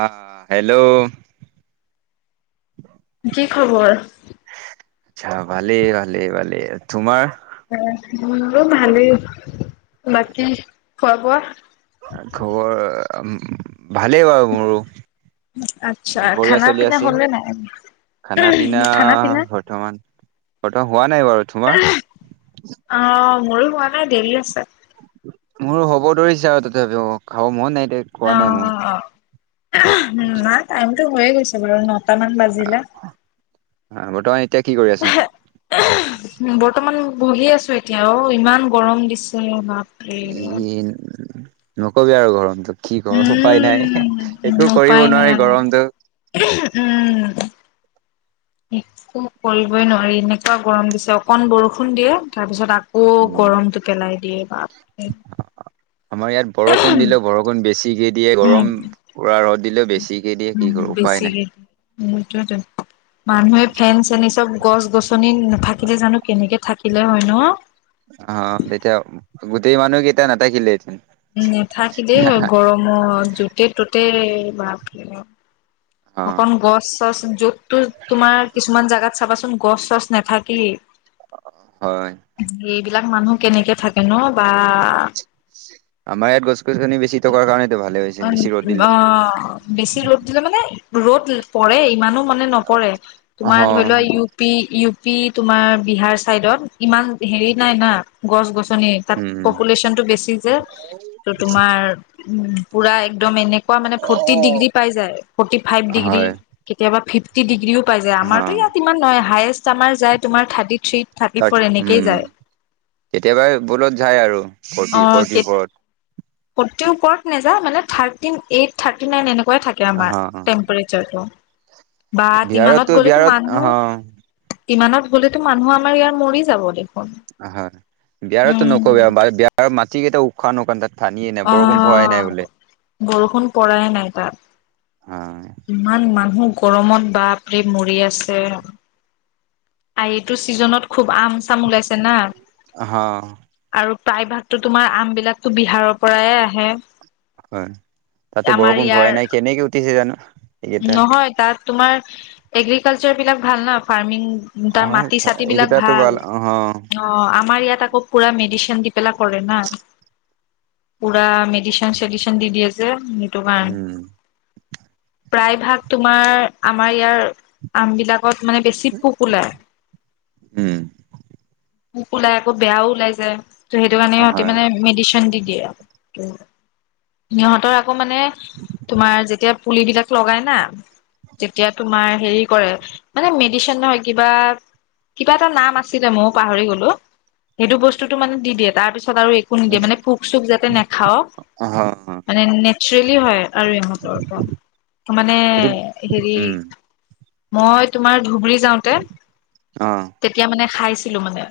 অ hello কি খবৰ? আটচা। ভালেই, ভালেই, ভালেই। তোমাৰ? আহ ভালেই। বাকী খোৱা বোৱা? খবৰ ভালেই বাৰু মোৰো। আটছা। বঢ়িয়া চলি খানা-পিনা আছে হলে নে খানা পিনা নাই? খানা-পিনা? বৰ্তমান বৰ্তমান হোৱা নাই বাৰু তোমাৰ অ মোৰো হোৱা ন দেৰি আছে। মোৰো হ'ব ধৰিছে আৰু তথাপি অ খাব মন নাই এতিয়া খোৱা অ নাই মোৰ আচ্ছা, নাই টাইমটো হৈয়ে গৈছে বাৰু নটা মান বাজিলে বৰ্তমান এতিয়া কি কৰি আছা বৰ্তমান বহি আছো এতিয়া অ ইমান গৰম দিছে ভাত [unintelligible] নকবি আৰু গৰমটো কি কৰো উপায় নাই উম একো কৰিব উপায় নোৱাৰি নাই গৰমটো উম। একো কৰিবই নোৱাৰি এনেকুৱা গৰম দিছে অকন বৰষুণ দিয়ে তাৰ পিছত আক- কৌ উম গৰমটো পেলাই দিয়ে পাপ হ আমাৰ ইয়াত বৰষুণ দিলেও বৰষুণ বেছিকে দিয়ে উম গৰম পুৰা ৰ'দ দিলেও বেছিকে দিয়ে কি কৰো উপায় নাই সেইটোৱেটো মানুহে ফেন চেন এই চব গছ গছনি নাথাকিলে জানো কেনেকে থাকিলে হয় ন অ তেতিয়া গোটেই মানুহ কেইতা নাথাকিলে হেতেন উ নাথাকি দেই গৰমত যোতে ততে [unintelligible] অ অকন গছ চছ যততো তোমাৰ কিছুমান জাগাত চাবাচোন গছ চচ নাথাকি হয় বিলাক মানুহ কেনেকে থাকে ন বা আমায়াত গছ- গছনি বেছি থকাৰ কাৰণেতো ভালে হৈছে অ বেছি ৰ'দ দিলে অ বেছি ৰ'দ দিলে মানে ৰ'দ পৰে ইমানো মানে নপৰে অ তোমাৰ ধৰি লোৱা ইউ পি ইউ পি তোমাৰ বিহাৰ চাইদত ইমান হেৰি নাই না গছ গছ- নি তাত উম পপুলেশ্যনটো বেছি যে ত তোমাৰ উম পুৰা এক- দম এনেকুৱা মানে ফৰ্টি ডিগ্ৰী পাই যায় ফৰ্টি ফাইভ ডিগ্ৰী হয় কেতিয়াবা ফিফ- টি ডিগ্ৰীও পাই যায় হ আমাৰতো ইয়াত ইমান নাই হায়েছ আমাৰ যায় তোমাৰ থাৰ্টি থ্ৰী থাৰ্টি তাত ফ'ৰ এনেকেই উম যায় ফৰটি ওপৰত। ফৰ্তি উপৰত নযাই, মানে থাৰ্তি এইট, থাৰ্তি নাইন এনেকুৱা ুৱাই থাকে অ আমাৰ অ', টেম্পৰেচাৰটো বিহাৰতো বিহাৰত অ' ইমানত গ'লেতো মানুহ আমাৰ ইয়াৰ মৰি যাব দে অ বিয়াৰতো নকবি বিয়াৰ ম ঠিকেইছে অ' বৰষুণ পৰায় নাই অ তাত ইমান মানুহ। গৰমত বাপৰি মৰি আছে আটো চিজনত খুব আম চাম ওলাইছে না হ! আৰু প্ৰায়ভাগতো তোমাৰ আম বিলাকো বিহাৰৰ পৰায়ে আহে হয় তাতো আমাৰ বৰষুণ ইয়াৰ হোৱাই নাই, কেনেকে উঠিছে জানো- এইকেইটা নহয় তাত তোমাৰ এগ্ৰিকালচাৰ বিলাক ভাল ন ফাৰ্মিং উ তাৰ হয় মাটি চাটি বিলাক এইকেইটাতো ভাল, অহ অ' আমাৰ ইয়াত আকৌ পুৰা মেডি দি পেলা কৰে ন, পুৰা মেডিচন চেডচন দি দিয়ে যে সেইটোকাৰনে - উম প্ৰায় ভাগ তোমাৰ আমাৰ ইয়াৰ আম বিলাক ত মানে বেছি পোক ওলায়। উম পুোক ওলাই আকৌ বেয়াও ওলাই যায়। ত' সেইটো কাৰণে সিহতি হয় মানে মেডিচিন দি দিয়ে আৰু সিহঁতৰ আকৌ মানে তোমাৰ যেতিয়া পুলিবিলাক- লগাই, না। তেতিয়া, তোমাৰ? হেৰি কৰে মানে, মেডিচিন নহয় কিবা, কিবা এটা নাম আছিলে ময় পাহৰি গ'লো সেইটো বস্তুতো মানে দি, দিয়ে তাৰপিছত আৰু একো নিদিয়ে মানে পোক চোক যাতে নাখাও আ হ মানে নেচাৰেলি হয়, আৰু ইহঁতৰ পৰা। মানে এইটো হেৰি? উম মই তোমাৰ ধুবুৰী। যাওঁতে অ তেতিয়া মানে খাই দিলো মানে।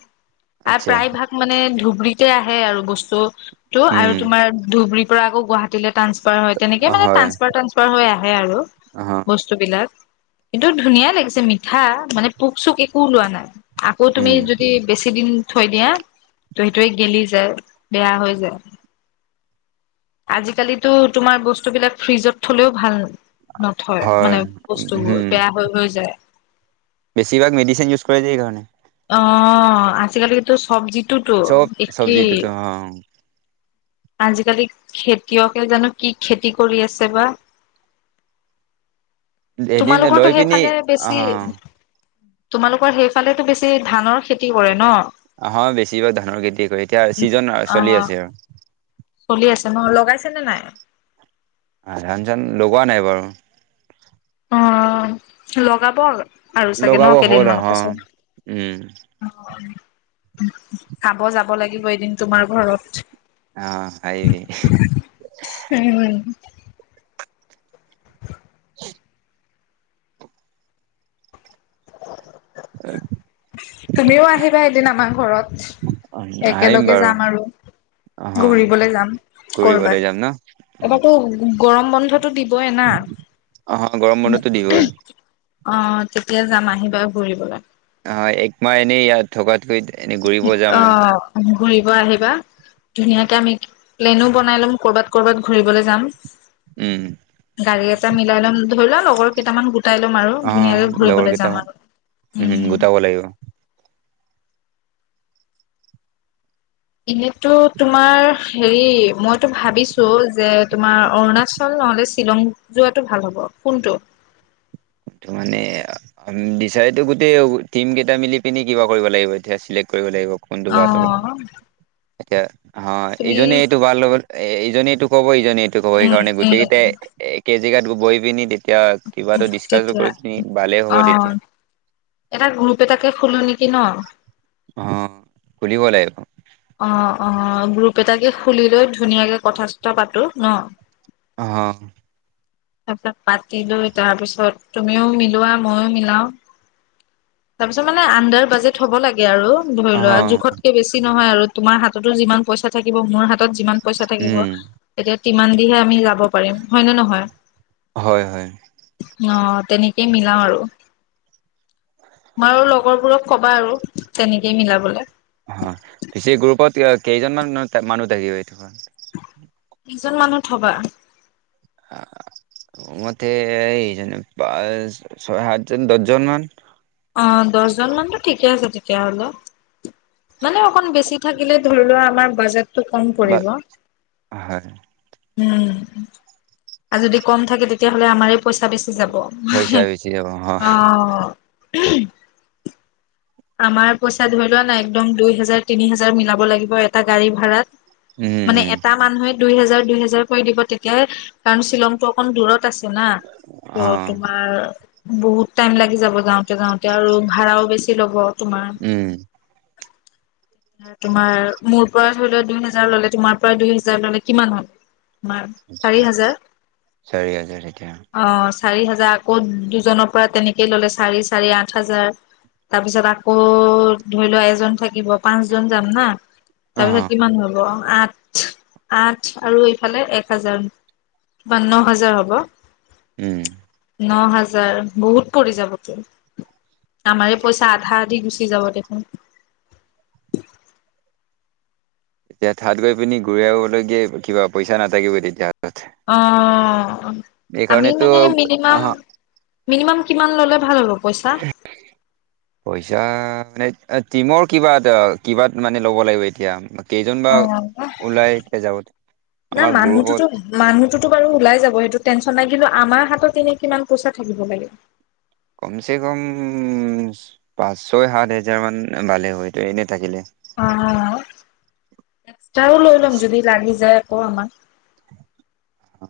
আৰু আচ্ছা প্ৰায় ভাগ মানে ধু তেতিয়া আহে আৰু বস্তু। টো উম আৰু তোমাৰ ধুবুৰীত। পৰা আকৌ গুৱাহাটীলৈ। টান্ফাৰ হয়, তেনেকে মানে হয় ট্ৰনফাৰ ট্ৰনফাৰ হৈ, আহে। অহ বস্তু বিলক। কিন্তু ধুনীয়া লাগিছে, মিঠা মানে পোক, চোক একোওলোৱা নাই। আকৌ তুমি উম যদি বেছি দিন। থৈ দিয়া ত সেইটোৱে গেলি যায়, বেয়া হৈ যায়। আজিকালিতো তোমাৰ বস্তু বিলাক ফ্ৰিজত থলেও ভাল। নথয় হয় মানে বস্তুবোৰ উম বেয়া হৈ, হৈ যায়। বেছিভাগ মেডিচিন ইউজ কৰে, সেইকাৰণে। অ, আজি কালিতো চব্জিত চব-চব্জিটোটো, হ। আজিকালি খেতিয়কে জানো কি খেতি কৰি আছে বা। এদিন তোমালোকৰতো লৈ পিনি সেইফালে অ। বেছি তোমালোকৰ সেইফালেতো বেছি। ধানৰ খেতি কৰে ন। আহ বেছিভাগ ধানৰ খেতি কৰে, এতিয়া চিজন চলি অ' আছে অহ চলি আছে ন, লগাইছে নে নাই? আহ ধান-চান লগোৱা নাই বাৰু। অ, লগাব। আৰু চাগে ন, লগাব হ'ল অহ কেইদিনমানৰ উম পাছত খাব, যাব লাগিব এদিন তোমাৰ ঘৰত। অহ, আহিবি। [unintelligible] [unintelligible] তুমিও আহিবা এদিন আমাৰ ঘৰত আহিম একেলগে বাৰু যাম আৰু অহ ঘূৰিবলৈ যাম ঘুৰিবলৈ কৰবাত যাম ন? এবাৰটো গৰম বন্ধত টো দিবই না। অ', গৰম বন্ধতো দিবই। অ তেতিয়া যাম আহিবা ঘুৰিবলৈ অ এক মাহ এনেই ইয়াত থকাতকৈ এনেই ঘূৰিব যাম অ আৰু ঘুৰিব আহিবা ধুনীয়াকে আমি প্লেনো বনাই লম কৰ'বাত কৰবাত ঘুৰিবলৈ যাম উম গাড়ী মিলাই লম ধৰি লোৱা লগৰ কেইটামান গোটাই লম আৰু অ', ধুনীয়াকে লগৰ ঘুৰিবলৈ যাম কেইটামান আৰু উম গোটাব লাগিব এনেতো তোমাৰ হেৰি মই এইটো ভাবিছো যে তোমাৰ অৰুণাচল নহ'লে শ্বিলং যোৱাটো ভাল হ'ব কোনটো? এইটো মানে, বিছাৰিটো গোটেই টিম কেইটা মিলি পিনি কিবা কৰিব লাগিব এতিয়া, চিলেক্ট কৰিব লাগিব। কোনটো ভাল হ'ব। আহ। এতিয়া। অ', ইজনে এইটো [unintelligible] লগত এই ইজনেইতো কবই। এইটো ক'ব উম সেইকাৰণে এ গোটেই কেজিকাত বৈ পিনি দি। এতিয়া কিবা দি তেতিয়া কৰি পি ভালেই অ হ'ব তেতিয়া। এটা গ্ৰুপ এটাকে খোলো নেকি ন। অ', কুলি বলাই অ, অ, গ্ৰুপ এটাকে খুলি লৈ ধুনীয়াকে কথা চথা পাতো ন। অ, তাৰপিছ পাতি লৈ তাৰপিছত তুমিও মিলোৱা মইও মিলাও তাৰপিছত মানে আডাৰ বাজেট থ'ব লাগে আৰু ধৰি লোৱা অ', জোখতকে বেছি নহয় আৰু তোমাৰ হাত হাততো যিমান পইচা থাকিব মোৰ হাতত যিমান। পইচা থাকিব উম, এতিয়া ইমান দিহে আমি যাব পাৰিম হয় ন নহয়। হয় হয়। অ, তেনেকেই মিলাও আৰু মই লগৰবোৰক কবা আৰু তেনেকেই মিলাবলে। অ, পিছে গ্ৰুপত কেইজনমানান মানুহ থাকিব এইটো। কজন মানুহ থবা। মতে এই যে প ছয় সাতজন দহজন মান অ দহজন মানতো ঠিকে আছে তেতিয়া হলে। মানে অকন বেছি থাকিলে ধৰি লোৱা আমাৰ বাজেট টো কম বা পৰিব। হয় উম আৰু যদি কম থাকে তেতিয়াহ'লে আমাৰে পইচা বেছি যাব অ। পইচা বেছি যাব অ আমাৰ পইচা ধৰি লোৱা নাই একদম দুই হেজাৰ তিনি হেজাৰ মিলাব লাগিব এটা গাড়ী ভাড়াত। উম মানে উম এটা মানুহে দুই হেজাৰ দুই হেজাৰ কৰি দিব তেতিয়াহে কাৰণ শ্বিলংতটো অকণ দূৰত আছে না অ ত' তোমাৰ। বহুত টাইম লাগি যাব যাওঁতে যাওঁতে আৰু ভাড়াও বেছি। ল'ব। তোমাৰ। উম। তোমাৰ মোৰ পৰা ধৰি লোৱা দুই হেজাৰ ললে তোমাৰ পৰা দুই হেজাৰ ললে কিমান হল। তোমাৰ চাৰি আ হাজাৰ চাৰি হাজাৰ এতিয়া। অ' চাৰি হাজাৰ আকৌ দুজনৰ পৰা তেনেকেই ললে চাৰি চাৰি আঠ হাজাৰ। তাৰ পিছত আকৌ ধৰি লোৱা এজন থাকিব। পাঁচ জন যাম হা অ তাৰপিছত কিমান হব অ আঠ। আঠ আৰু এইফালে এক হাজাৰ বা ন হাজাৰ হ'ব। উম ন হাজাৰ বহুত পৰি যাবত আমাৰে পইচা আধা দি গুচি যাব দেখোন। এতিয়া থাত গৈ পিনি ঘূৰাই আহবলৈগে কিবা পইচা নাথাকিবই তেতিয়া। হাতত অ আমি এইকাৰণেতো মানে মিনিমাম আহ মিনিমাম কিমান ল'লে ভাল হ'ব পইচা? পইচা টিমৰ কিবা এ কিবাত মানে ল'ব লাগিব এতিয়া। কেইজন বা অ ওলাই এতিয়া যাব নাই আমাৰ গ্ৰুপত মানুহোতো মানুহটোতো বাৰু ওলাই যাব সেইটো টেন লাগিলো আমাৰ হাতত এনে কিমান পইচা থাকিব লাগে। কম চে কম উ পাঁচ ছয় সাত হেজাৰ মান ভালে হয়ত এনে। থাকিলে। এক তাৰো লৈ ল'ম যদি লাগি যায়। ক আমাৰ উ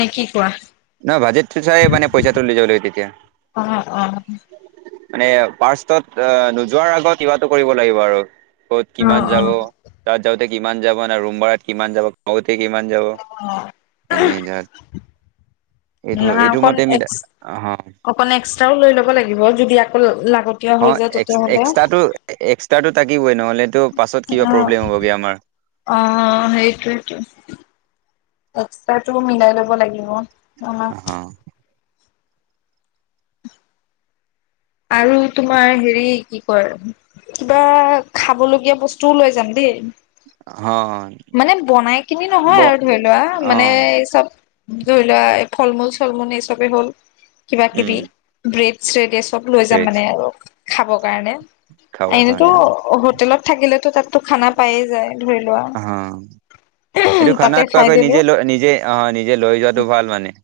নে কি কোৱা? নহ বাজেট চাই মানে পইচাটো লৈ যাব লাগিব তেতিয়া। অ অ মানে পাৰ্ষটত নোযোৱাৰ আগত কিবাটো কৰিব লাগিব আৰু। ক'ত অ কিমান অ অ যাব তাত যা কিমান যাব ন ৰুম ভাৰাত কিমান যাব। কিমান যাব এনে যাত এইটো নহয় এইটো অকন মতে মিলা এক্স অ অকন এক্সট্ৰাও লৈ ল'ব লাগিব যদি আকৌ লাগতীয়া অ হৈ যায় তেতিয়াহ'লে এক্সট্ৰটো এক্সট্ৰটো থাকিবই নহ'লেতো পাছত কিবা অ প্ৰব্লেম হ'বগে আমাৰ। অ সেইটোৱেটো। এক্সট্ৰাটো মিলাই ল'ব লাগিব অ। অহ আৰু তোমাৰ হেৰি কি কয়? কিবা খাব লগীয়া বস্তুও লৈ যাম দেই। অ মানে বনাই কিনি ব নহয় আৰু ধৰি লোৱা, অ মানে এই চব। ধৰি লোৱা এই ফল মূল চল মূল এই চবেই হ'ল। কিবা উম কিবি ব্ৰেদ [unintelligible] চব লৈ যাম ভেজ মানে আৰু। খাব। কাৰনে খাবৰ এনেতো কাৰণে হোটেলত থাকিলেতো তাত অ এইটো তাতে খানাত খাই কোৱাকৈ দিলো নিজে লৈ নিজে আহ নিজে লৈ যোৱাাতটো ভাল মানে।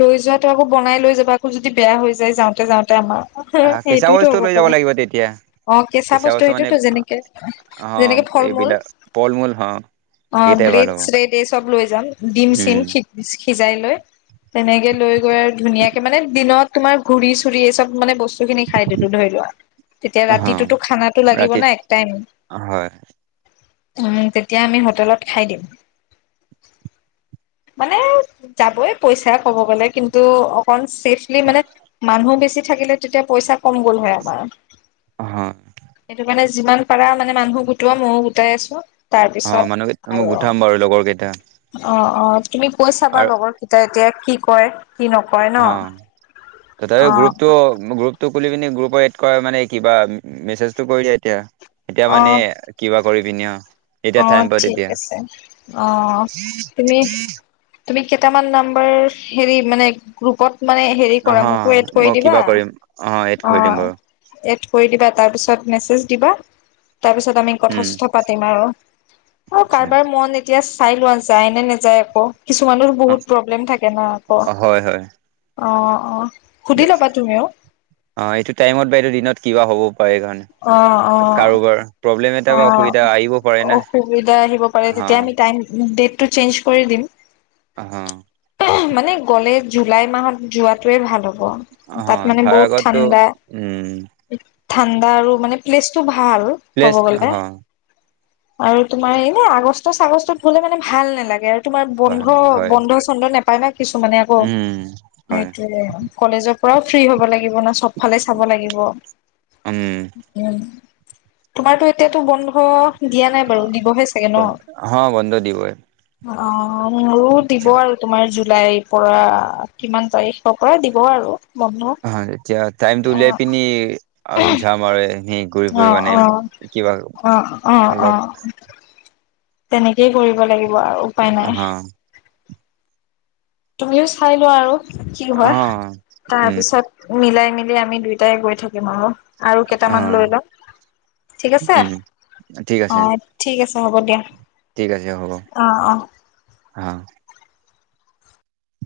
লৈ যোৱাটো আকৌ বনাই লৈ যাবা যদি বেয়া হৈ যায় যাওঁতে যাওঁতে আমাৰ। আহ কেঁচা সেইটোওতো বস্তু হ'ব লৈ যাব পাৰে। লাগিব তেতিয়া অ কেঁচা বস্তু সেইটোতো যেনেকে অ যেনেকে ফল মূল, এইবিলাক ফল মূল হ অ এইকেইটাই ভাল ব্ৰেড হ'ব চ্ৰেড এই চব লৈ যাম ডিম উম চিমিক। সিজাই লৈ। তেনেকে লৈ গৈ আৰু ধুনীয়াক মানে দিনত তোমাৰ ঘূৰি চুৰি এই চব মানে বস্তু বস্তু খিনি খাই দিলো ধৰি লোৱা, তেতিয়া হ ৰাতিটোতো খানাতো লাগিব ৰাতি না এক টাইম হয় উম তেতিয়া আমি হোটেলত খাই দিম। মানে যাবই পইচাই ক'ব গ'লে কিন্তু অকণ চেফলি মানে মানুহ বেছি থাকিলে তেতিয়া পইচা কম গ'ল হয় আমাৰ। অ সেইটো কাৰণে যিমান পাৰা মানে মানুহ গোটোৱা। মইয়ো গোটাই আছো। অ তাৰপিছত মানুহ কেই মই আৰু গোটাম বাৰু লগৰ কেইটা। অ অ তুমি কৈ চাবা আৰু লগৰ তেতিয়া কি কয়। কি নকয় ন অ, তাকে অ গ্ৰুপটো গ্ৰুপ গ্ৰুপটো খুলি পিনি গ্ৰুপত এড কৰা মানে কিবা, মেছেজটো কৰি দিয়া এতিয়া। এতিয়া অ মানে, কিবা কৰি পিনে অ। এতিয়া টাইম অ', পাওঁ ঠিক তেতিয়া আছে। অ, তুমি তুমি কেইটামান নাম্বাৰ, হেৰি মানে গ্ৰুপত মানে হেৰি অ কৰা, মোকো এড কৰি মই দিবা। কিবা কৰিম এড অ, কৰি দিম বাৰু এড কৰি দিবা। তাৰপিছত মেছেজ দিবা। তাৰ পিছত আমি উম কথা-চথা পাতিম আৰু। অ, আচ্ছা কাৰোবাৰ মন এ এতিয়া চাই লোৱা যায় নে নেযায় আকৌ। কিছুমানৰ বহুত প্ৰব্লেম থাকে ন আকৌ। অ হয় হয় অ, অ। সুধি ল'বা তুমিও অ, এইটো টাইমত বা এইটো দিনত কিবা হ'ব হয়, সেইকাৰণে। অ কাৰোবাৰ প্ৰব অ, অসুবিধা আহিব পাৰে হ তেতিয়া আমি টাইম, দে টো চেঞ্জ কৰি দিম। অ। মানে গ'লে জুলাই মাহত যোৱাটোৱে ভাল হব। ব, হ তাত মানে তাৰ বহুত আগতো ঠাণ্ডা। উম ঠাণ্ডা আৰু মানে প্লেচটো ভাল। ক'ব প্লেছ অ'। গ'লে। আৰু তোমাৰ এনে আগষ্ট ছাগষ্টত গ'লে মানে ভাল নালাগে। তাকে তোমাৰ বন্ধ, হয় বন্ধ চন্ধ না [unintelligible] কিছুমানে আকৌ, উম হয় সেইটোৱেই কলেজত পৰাও ফ্ৰী হ'ব লাগিব ন চবত ফালে চাব লাগিব। উম। তোমাৰতো এতিয়াতো বন্ধ দিয়া নাই বাৰু দিবহে চাগে ন। অ। অ', হ বন্ধ দিবই মোৰো দিব আৰু তোমাৰ জুলাইত পৰা, কিমান তাৰিখৰ পৰা দিব আৰু। বন্ধ হয়, এতিয়া টাইমটো অ উলিয়াই পিনি আৰু ঝাম আৰু এনেই ঘূৰি ফুৰিব মানে অ' অ' কিবা অ' অলপ অ' অ'। তেনেকেই কৰিব লাগিব কোৱা আৰু, উপাই হ নাই। তুমিও চাই লোৱা আৰু। কি অ হয়, উম তাৰপিছত মিলাই মিলি আমি দুইটাই গৈ থাকিম আও। আৰু অ কেইটামান লৈ ল'ম, ঠিক আছে? উম ঠিক আছে অ' ঠিক আছ হ'ব দিয়া। ঠিক আছে হ'ব, অ অ অ'।